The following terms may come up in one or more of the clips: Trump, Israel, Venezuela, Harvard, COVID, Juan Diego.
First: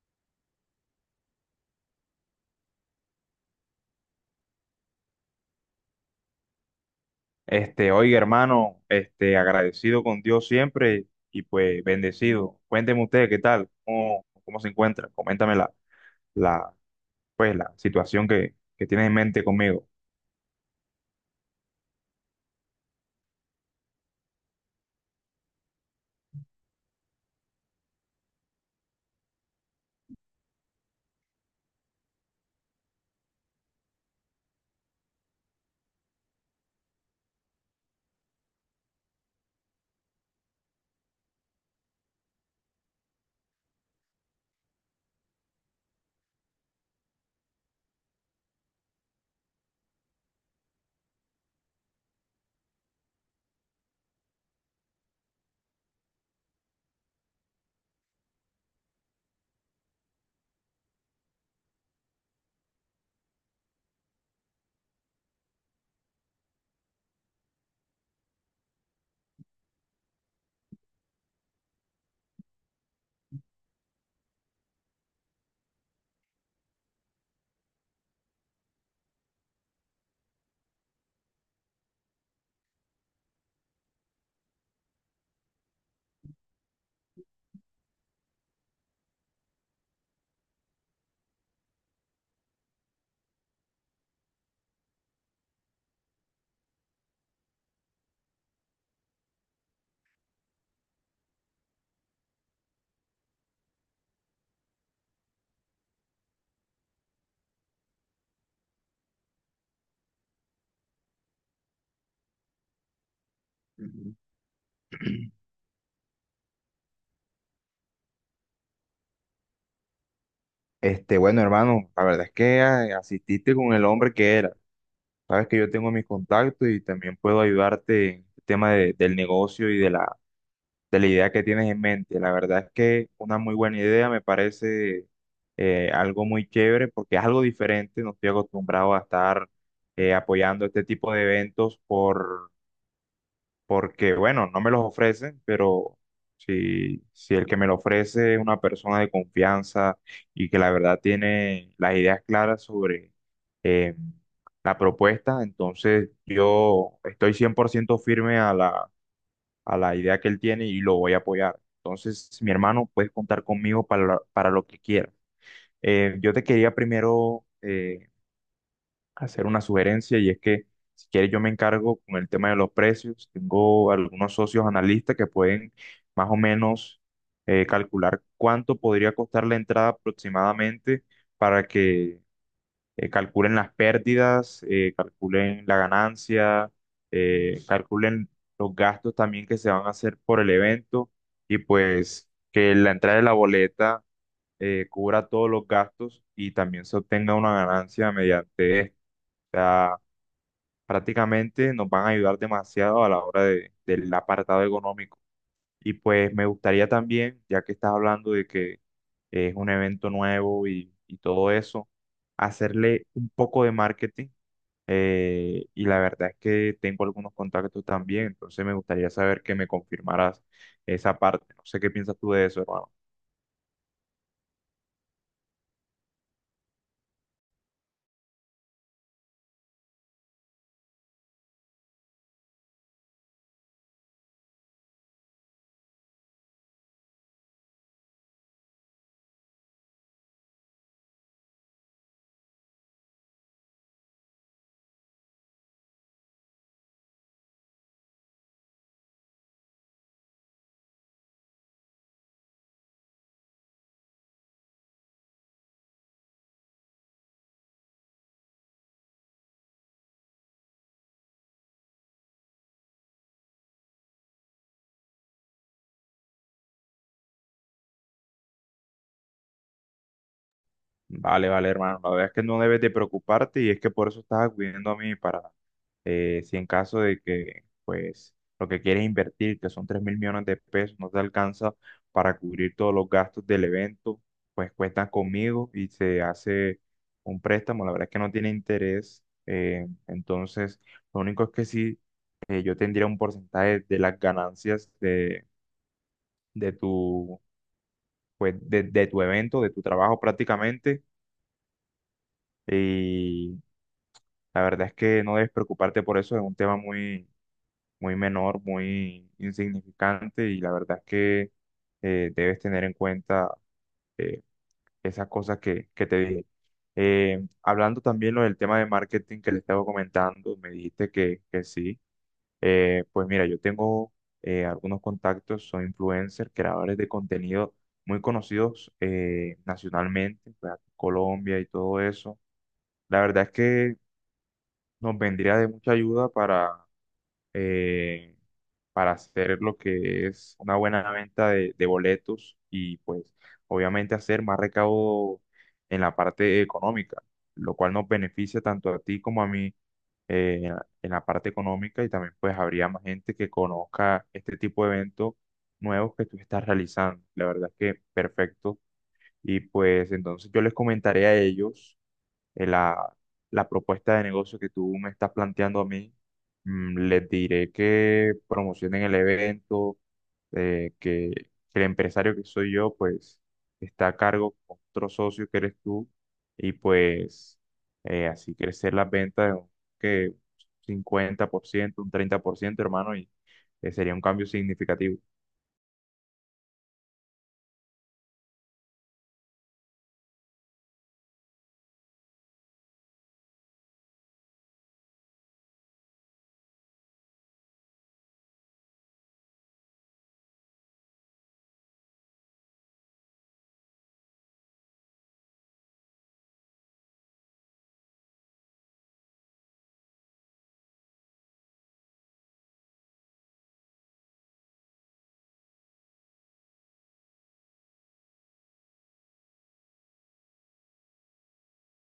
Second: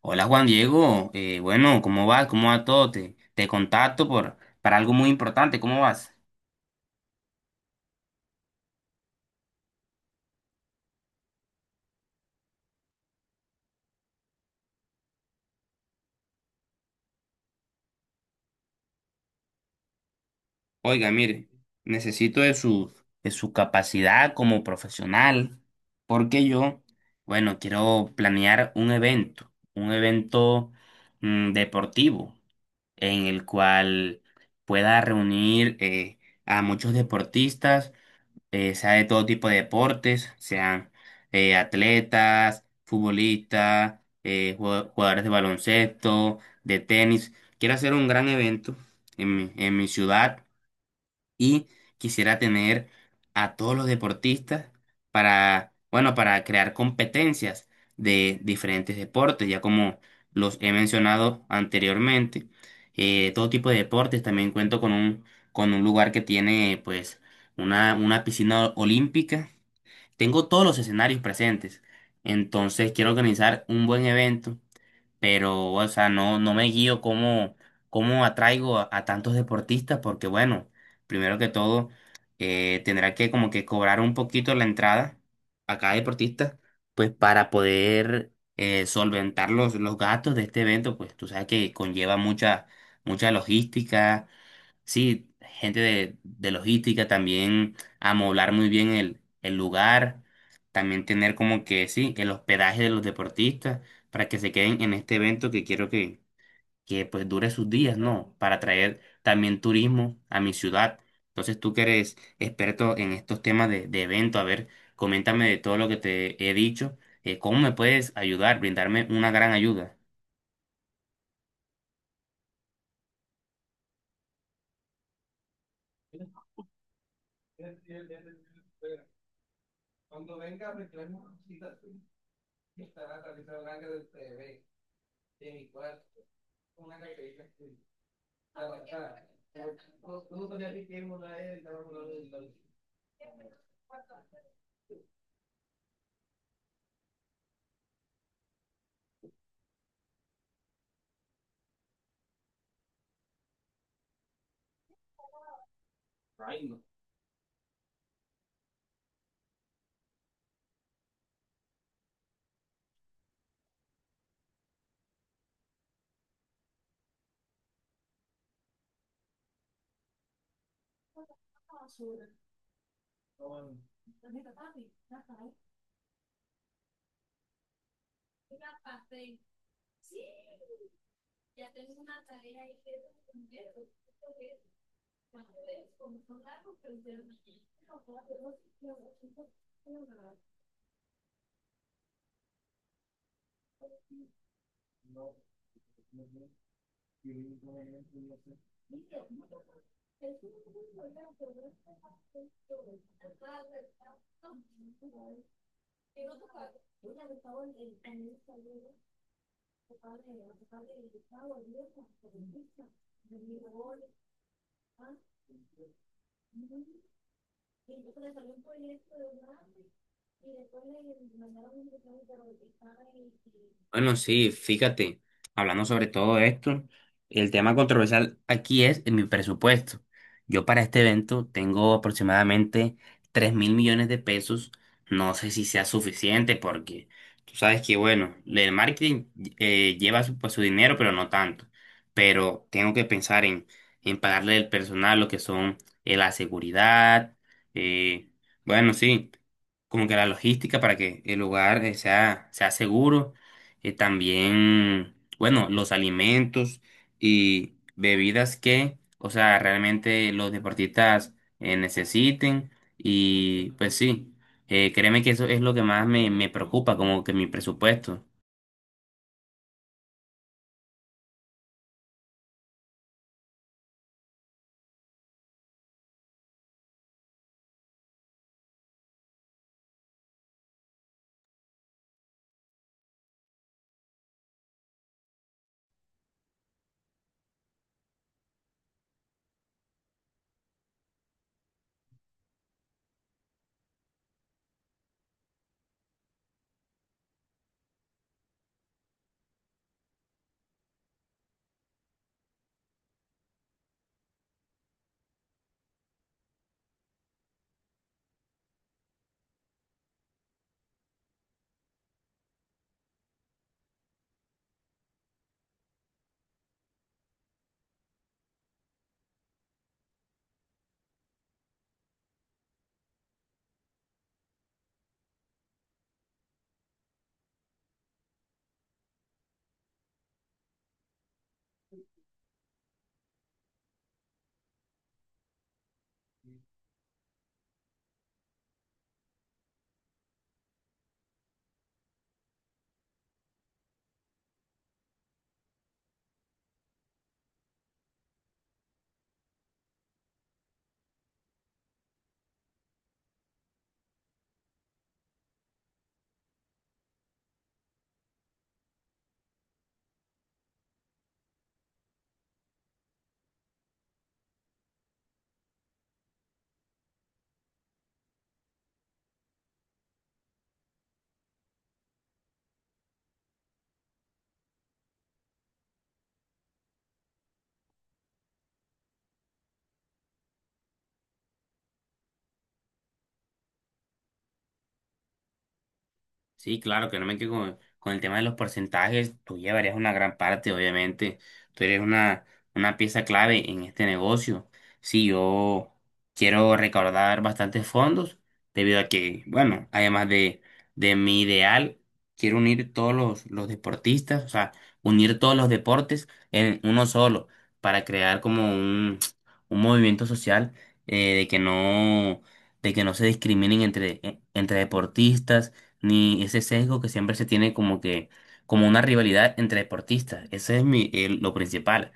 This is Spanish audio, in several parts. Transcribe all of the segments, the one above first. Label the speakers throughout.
Speaker 1: Hola Juan Diego, bueno, ¿cómo vas? ¿Cómo va todo? Te contacto para algo muy importante, ¿cómo vas?
Speaker 2: Oiga, hermano, agradecido con Dios siempre y pues bendecido. Cuénteme usted qué tal, cómo se encuentra. Coméntame la, la situación que tienes en mente conmigo.
Speaker 1: Oiga, mire, necesito de su capacidad como profesional, porque yo, bueno, quiero planear un evento deportivo, en el cual pueda reunir a muchos deportistas, sea de todo tipo de deportes, sean atletas, futbolistas, jugadores de baloncesto, de tenis. Quiero hacer un gran evento en mi ciudad y quisiera tener a todos los deportistas para, bueno, para crear competencias de diferentes deportes, ya como los he mencionado anteriormente. Todo tipo de deportes, también cuento con un lugar que tiene pues una piscina olímpica, tengo todos los escenarios presentes, entonces quiero organizar un buen evento, pero, o sea, no me guío cómo, cómo atraigo a tantos deportistas, porque bueno, primero que todo, tendrá que como que cobrar un poquito la entrada a cada deportista, pues para poder solventar los gastos de este evento. Pues tú sabes que conlleva mucha, mucha logística. Sí, gente de logística también, amoblar muy bien el lugar, también tener como que, sí, el hospedaje de los deportistas para que se queden en este evento, que quiero que pues dure sus días, ¿no? Para traer también turismo a mi ciudad. Entonces tú que eres experto en estos temas de
Speaker 2: Ujú.
Speaker 1: evento, a ver, coméntame de todo lo que te he dicho. ¿Cómo me puedes ayudar, brindarme una gran ayuda?
Speaker 2: Bueno, hermano, la verdad es que asististe con el hombre que era. Sabes que yo tengo mis contactos y también puedo ayudarte en el tema del negocio y de la idea que tienes en mente. La verdad es que una muy buena idea me parece, algo muy chévere porque es algo diferente. No estoy acostumbrado a estar apoyando este tipo de eventos porque, bueno, no me los ofrecen, pero si el que me lo ofrece es una persona de confianza y que la verdad tiene las ideas claras sobre... eh, la propuesta. Entonces yo estoy 100% firme a la idea que él tiene y lo voy a apoyar. Entonces, mi hermano, puedes contar conmigo para lo que quieras. Yo te quería primero hacer una sugerencia, y es que si quieres yo me encargo con el tema de los precios. Tengo algunos socios analistas que pueden más o menos calcular cuánto podría costar la entrada aproximadamente para que calculen las pérdidas, calculen la ganancia, calculen los gastos también que se van a hacer por el evento, y pues que la entrada de la boleta cubra todos los gastos y también se obtenga una ganancia mediante esto. O sea, prácticamente nos van a ayudar demasiado a la hora del apartado económico. Y pues me gustaría también, ya que estás hablando de que es un evento nuevo y todo eso, hacerle un poco de marketing, y la verdad es que tengo algunos contactos también. Entonces me gustaría saber que me confirmaras esa parte. No sé qué piensas tú de eso, hermano.
Speaker 1: Bueno, sí, fíjate, hablando sobre todo esto, el tema controversial aquí es en mi presupuesto. Yo para este evento tengo aproximadamente 3.000 millones de pesos. No sé si sea suficiente porque tú sabes que, bueno, el marketing lleva pues, su dinero, pero no tanto. Pero tengo que pensar en pagarle el personal, lo que son, la seguridad. eh, bueno, sí, como que la logística para que el lugar, sea seguro. También, bueno, los alimentos y bebidas que, o sea, realmente los deportistas necesiten. Y pues sí, créeme que eso es lo que más me preocupa, como que mi presupuesto.
Speaker 2: Vale, vale, hermano. La verdad es que no debes de preocuparte, y es que por eso estás acudiendo a mí si en caso de que, pues, lo que quieres invertir, que son 3 mil millones de pesos, no te alcanza para cubrir todos los gastos del evento, pues cuentas conmigo y se hace un préstamo. La verdad es que no tiene interés. Entonces, lo único es que sí, yo tendría un porcentaje de las ganancias de tu, de tu evento, de tu trabajo prácticamente. Y La verdad es que no debes preocuparte por eso, es un tema muy, muy menor, muy insignificante, y la verdad es que debes tener en cuenta, eh, esas cosas que te dije. Hablando también lo del tema de marketing que le estaba comentando, me dijiste que sí. Pues mira, yo tengo algunos contactos, soy influencer, creadores de contenido muy conocidos nacionalmente, pues, aquí en Colombia y todo eso. La verdad es que nos vendría de mucha ayuda eh, para hacer lo que es una buena venta de boletos, y pues obviamente hacer más recaudo en la parte económica, lo cual nos beneficia tanto a ti como a mí, en la parte económica, y también pues habría más gente que conozca este tipo de eventos nuevos que tú estás realizando. La verdad es que perfecto. Y pues entonces yo les comentaré a ellos, eh, la, la propuesta de negocio que tú me estás planteando a mí. Les diré que promocionen el evento, eh, que, que el empresario que soy yo, pues, está a cargo con otro socio que eres tú, y pues así crecer las ventas de un que 50%, un 30%, hermano, y sería un cambio significativo.
Speaker 1: Sí, claro, que no me quedo con el tema de los porcentajes, tú llevarías una gran parte, obviamente, tú eres una pieza clave en este negocio. Sí, yo quiero recaudar bastantes fondos, debido a que, bueno, además de mi ideal, quiero unir todos los deportistas, o sea, unir todos los deportes en uno solo, para crear como un movimiento social, eh, de que no, de que no, se discriminen entre deportistas, ni ese sesgo que siempre se tiene como que, como una rivalidad entre deportistas. Ese es lo principal.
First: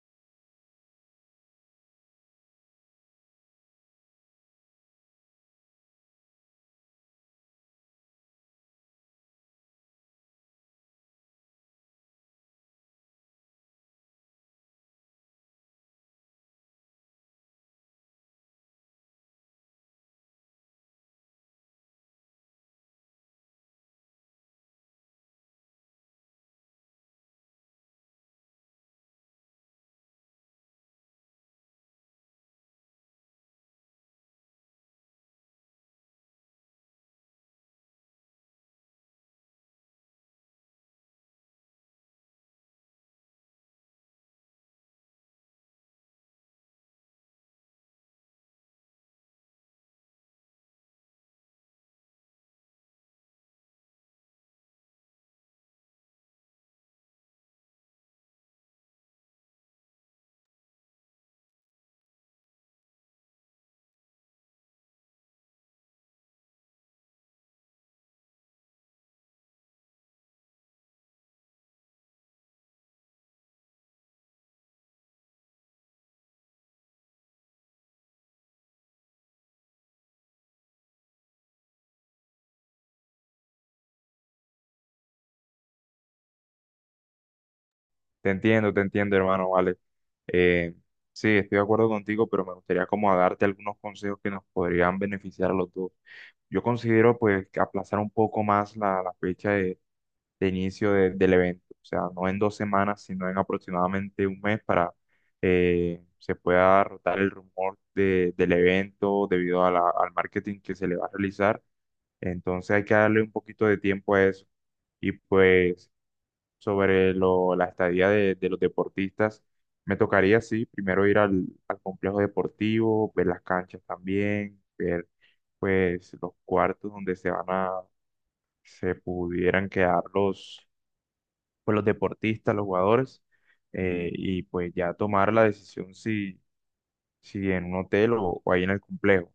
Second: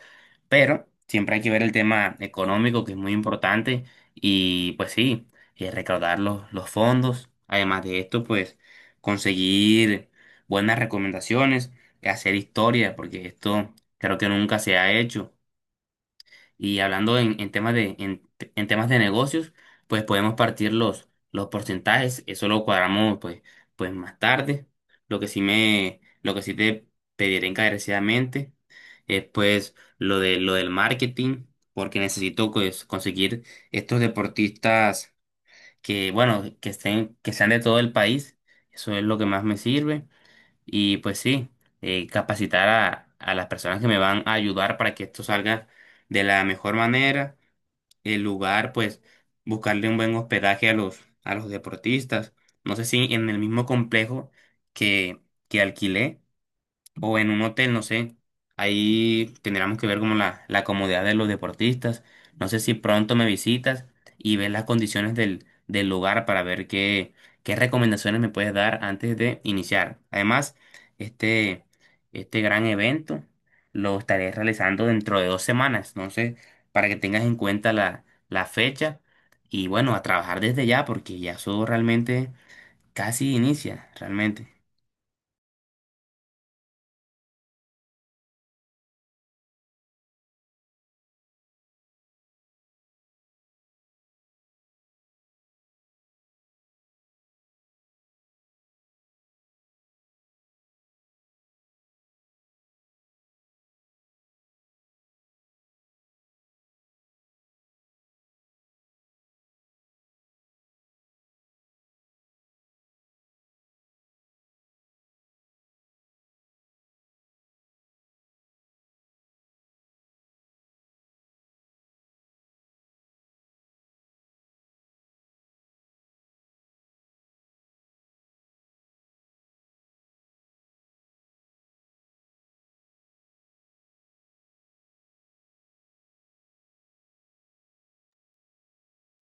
Speaker 1: Pero siempre hay que ver el tema económico, que es muy importante, y pues sí, recaudar los fondos. Además de esto, pues conseguir buenas recomendaciones, hacer historia, porque esto creo que nunca se ha hecho. Y hablando en temas de negocios, pues podemos partir los porcentajes, eso lo cuadramos pues más tarde. Lo que sí te pediré encarecidamente es pues lo del marketing, porque necesito pues conseguir estos deportistas que, bueno, que estén, que sean de todo el país. Eso es lo que más me sirve. Y pues sí, capacitar a las personas que me van a ayudar para que esto salga de la mejor manera. El lugar, pues, buscarle un buen hospedaje a los deportistas. No sé si en el mismo complejo que, que alquilé o en un hotel, no sé. Ahí tendríamos que ver como la comodidad de los deportistas. No sé si pronto me visitas y ves las condiciones del lugar para ver qué recomendaciones me puedes dar antes de iniciar. Además, este, este gran evento lo estaré realizando dentro de 2 semanas. Entonces, para que tengas en cuenta la fecha, y bueno, a trabajar desde ya, porque ya eso realmente casi inicia, realmente.
Speaker 2: Te entiendo, hermano, vale. Eh, sí, estoy de acuerdo contigo, pero me gustaría como a darte algunos consejos que nos podrían beneficiar a los dos. Yo considero pues que aplazar un poco más la fecha de inicio del evento, o sea, no en 2 semanas, sino en aproximadamente un mes, para se pueda rotar el rumor del evento debido a al marketing que se le va a realizar. Entonces hay que darle un poquito de tiempo a eso. Y pues sobre la estadía de los deportistas, me tocaría, sí, primero ir al complejo deportivo, ver las canchas también, ver pues los cuartos donde se pudieran quedar los deportistas, los jugadores, y pues ya tomar la decisión si, si en un hotel o ahí en el complejo.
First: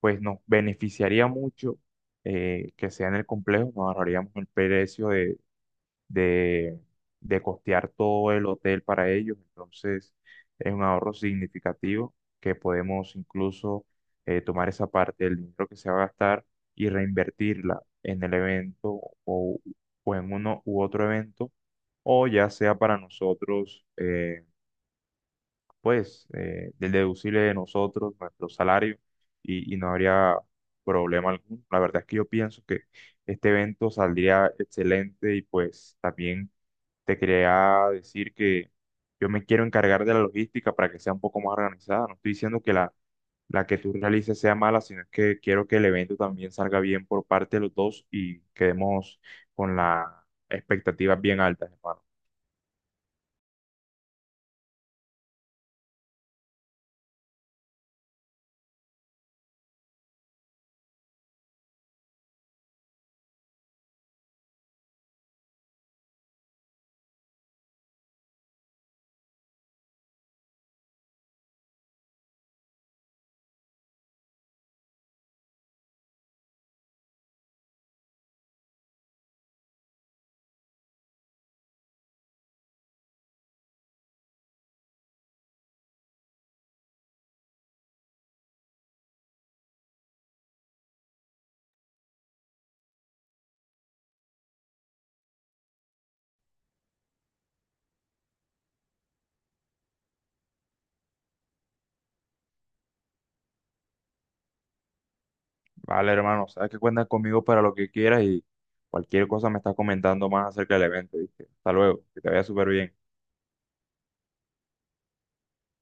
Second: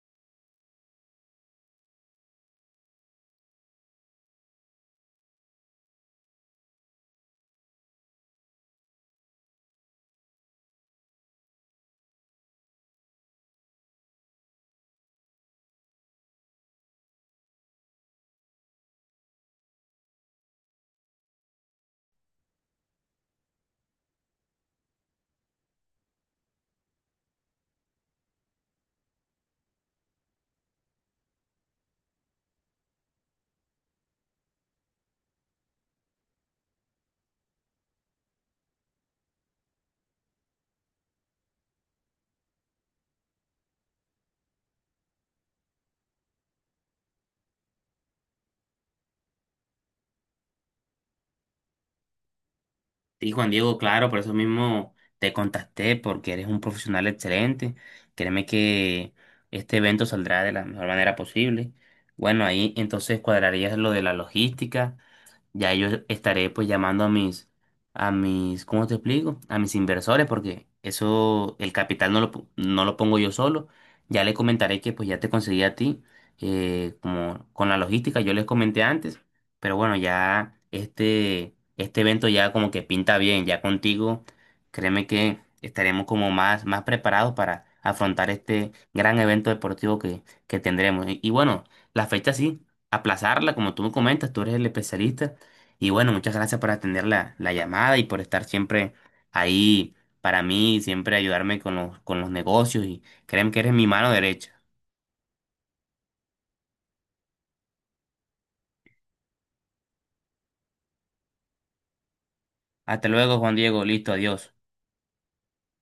Speaker 2: Pues nos beneficiaría mucho que sea en el complejo, nos ahorraríamos el precio de, de costear todo el hotel para ellos. Entonces, es un ahorro significativo que podemos incluso tomar esa parte del dinero que se va a gastar y reinvertirla en el evento, o en uno u otro evento, o ya sea para nosotros, del deducible de nosotros, nuestro salario, y no habría problema alguno. La verdad es que yo pienso que este evento saldría excelente, y pues también te quería decir que yo me quiero encargar de la logística para que sea un poco más organizada. No estoy diciendo que la que tú realices sea mala, sino es que quiero que el evento también salga bien por parte de los dos y quedemos con las expectativas bien altas, hermano.
Speaker 1: Sí, Juan Diego, claro, por eso mismo te contacté, porque eres un profesional excelente. Créeme que este evento saldrá de la mejor manera posible. Bueno, ahí entonces cuadrarías lo de la logística. Ya yo estaré pues llamando a mis, ¿cómo te explico? A mis inversores, porque eso, el capital no lo pongo yo solo. Ya le comentaré que pues ya te conseguí a ti, como con la logística, yo les comenté antes, pero bueno, ya este evento ya como que pinta bien, ya contigo. Créeme que estaremos como más, más preparados para afrontar este gran evento deportivo que tendremos. Y bueno, la fecha sí aplazarla, como tú me comentas, tú eres el especialista. Y bueno, muchas gracias por atender la llamada y por estar siempre ahí para mí, siempre ayudarme con los negocios, y créeme que eres mi mano derecha.
Speaker 2: Vale, hermano, sabes que cuentas conmigo para lo que quieras, y cualquier cosa me estás comentando más acerca del evento, ¿viste? Hasta luego, que te vaya súper bien.
Speaker 1: Hasta luego, Juan Diego. Listo, adiós.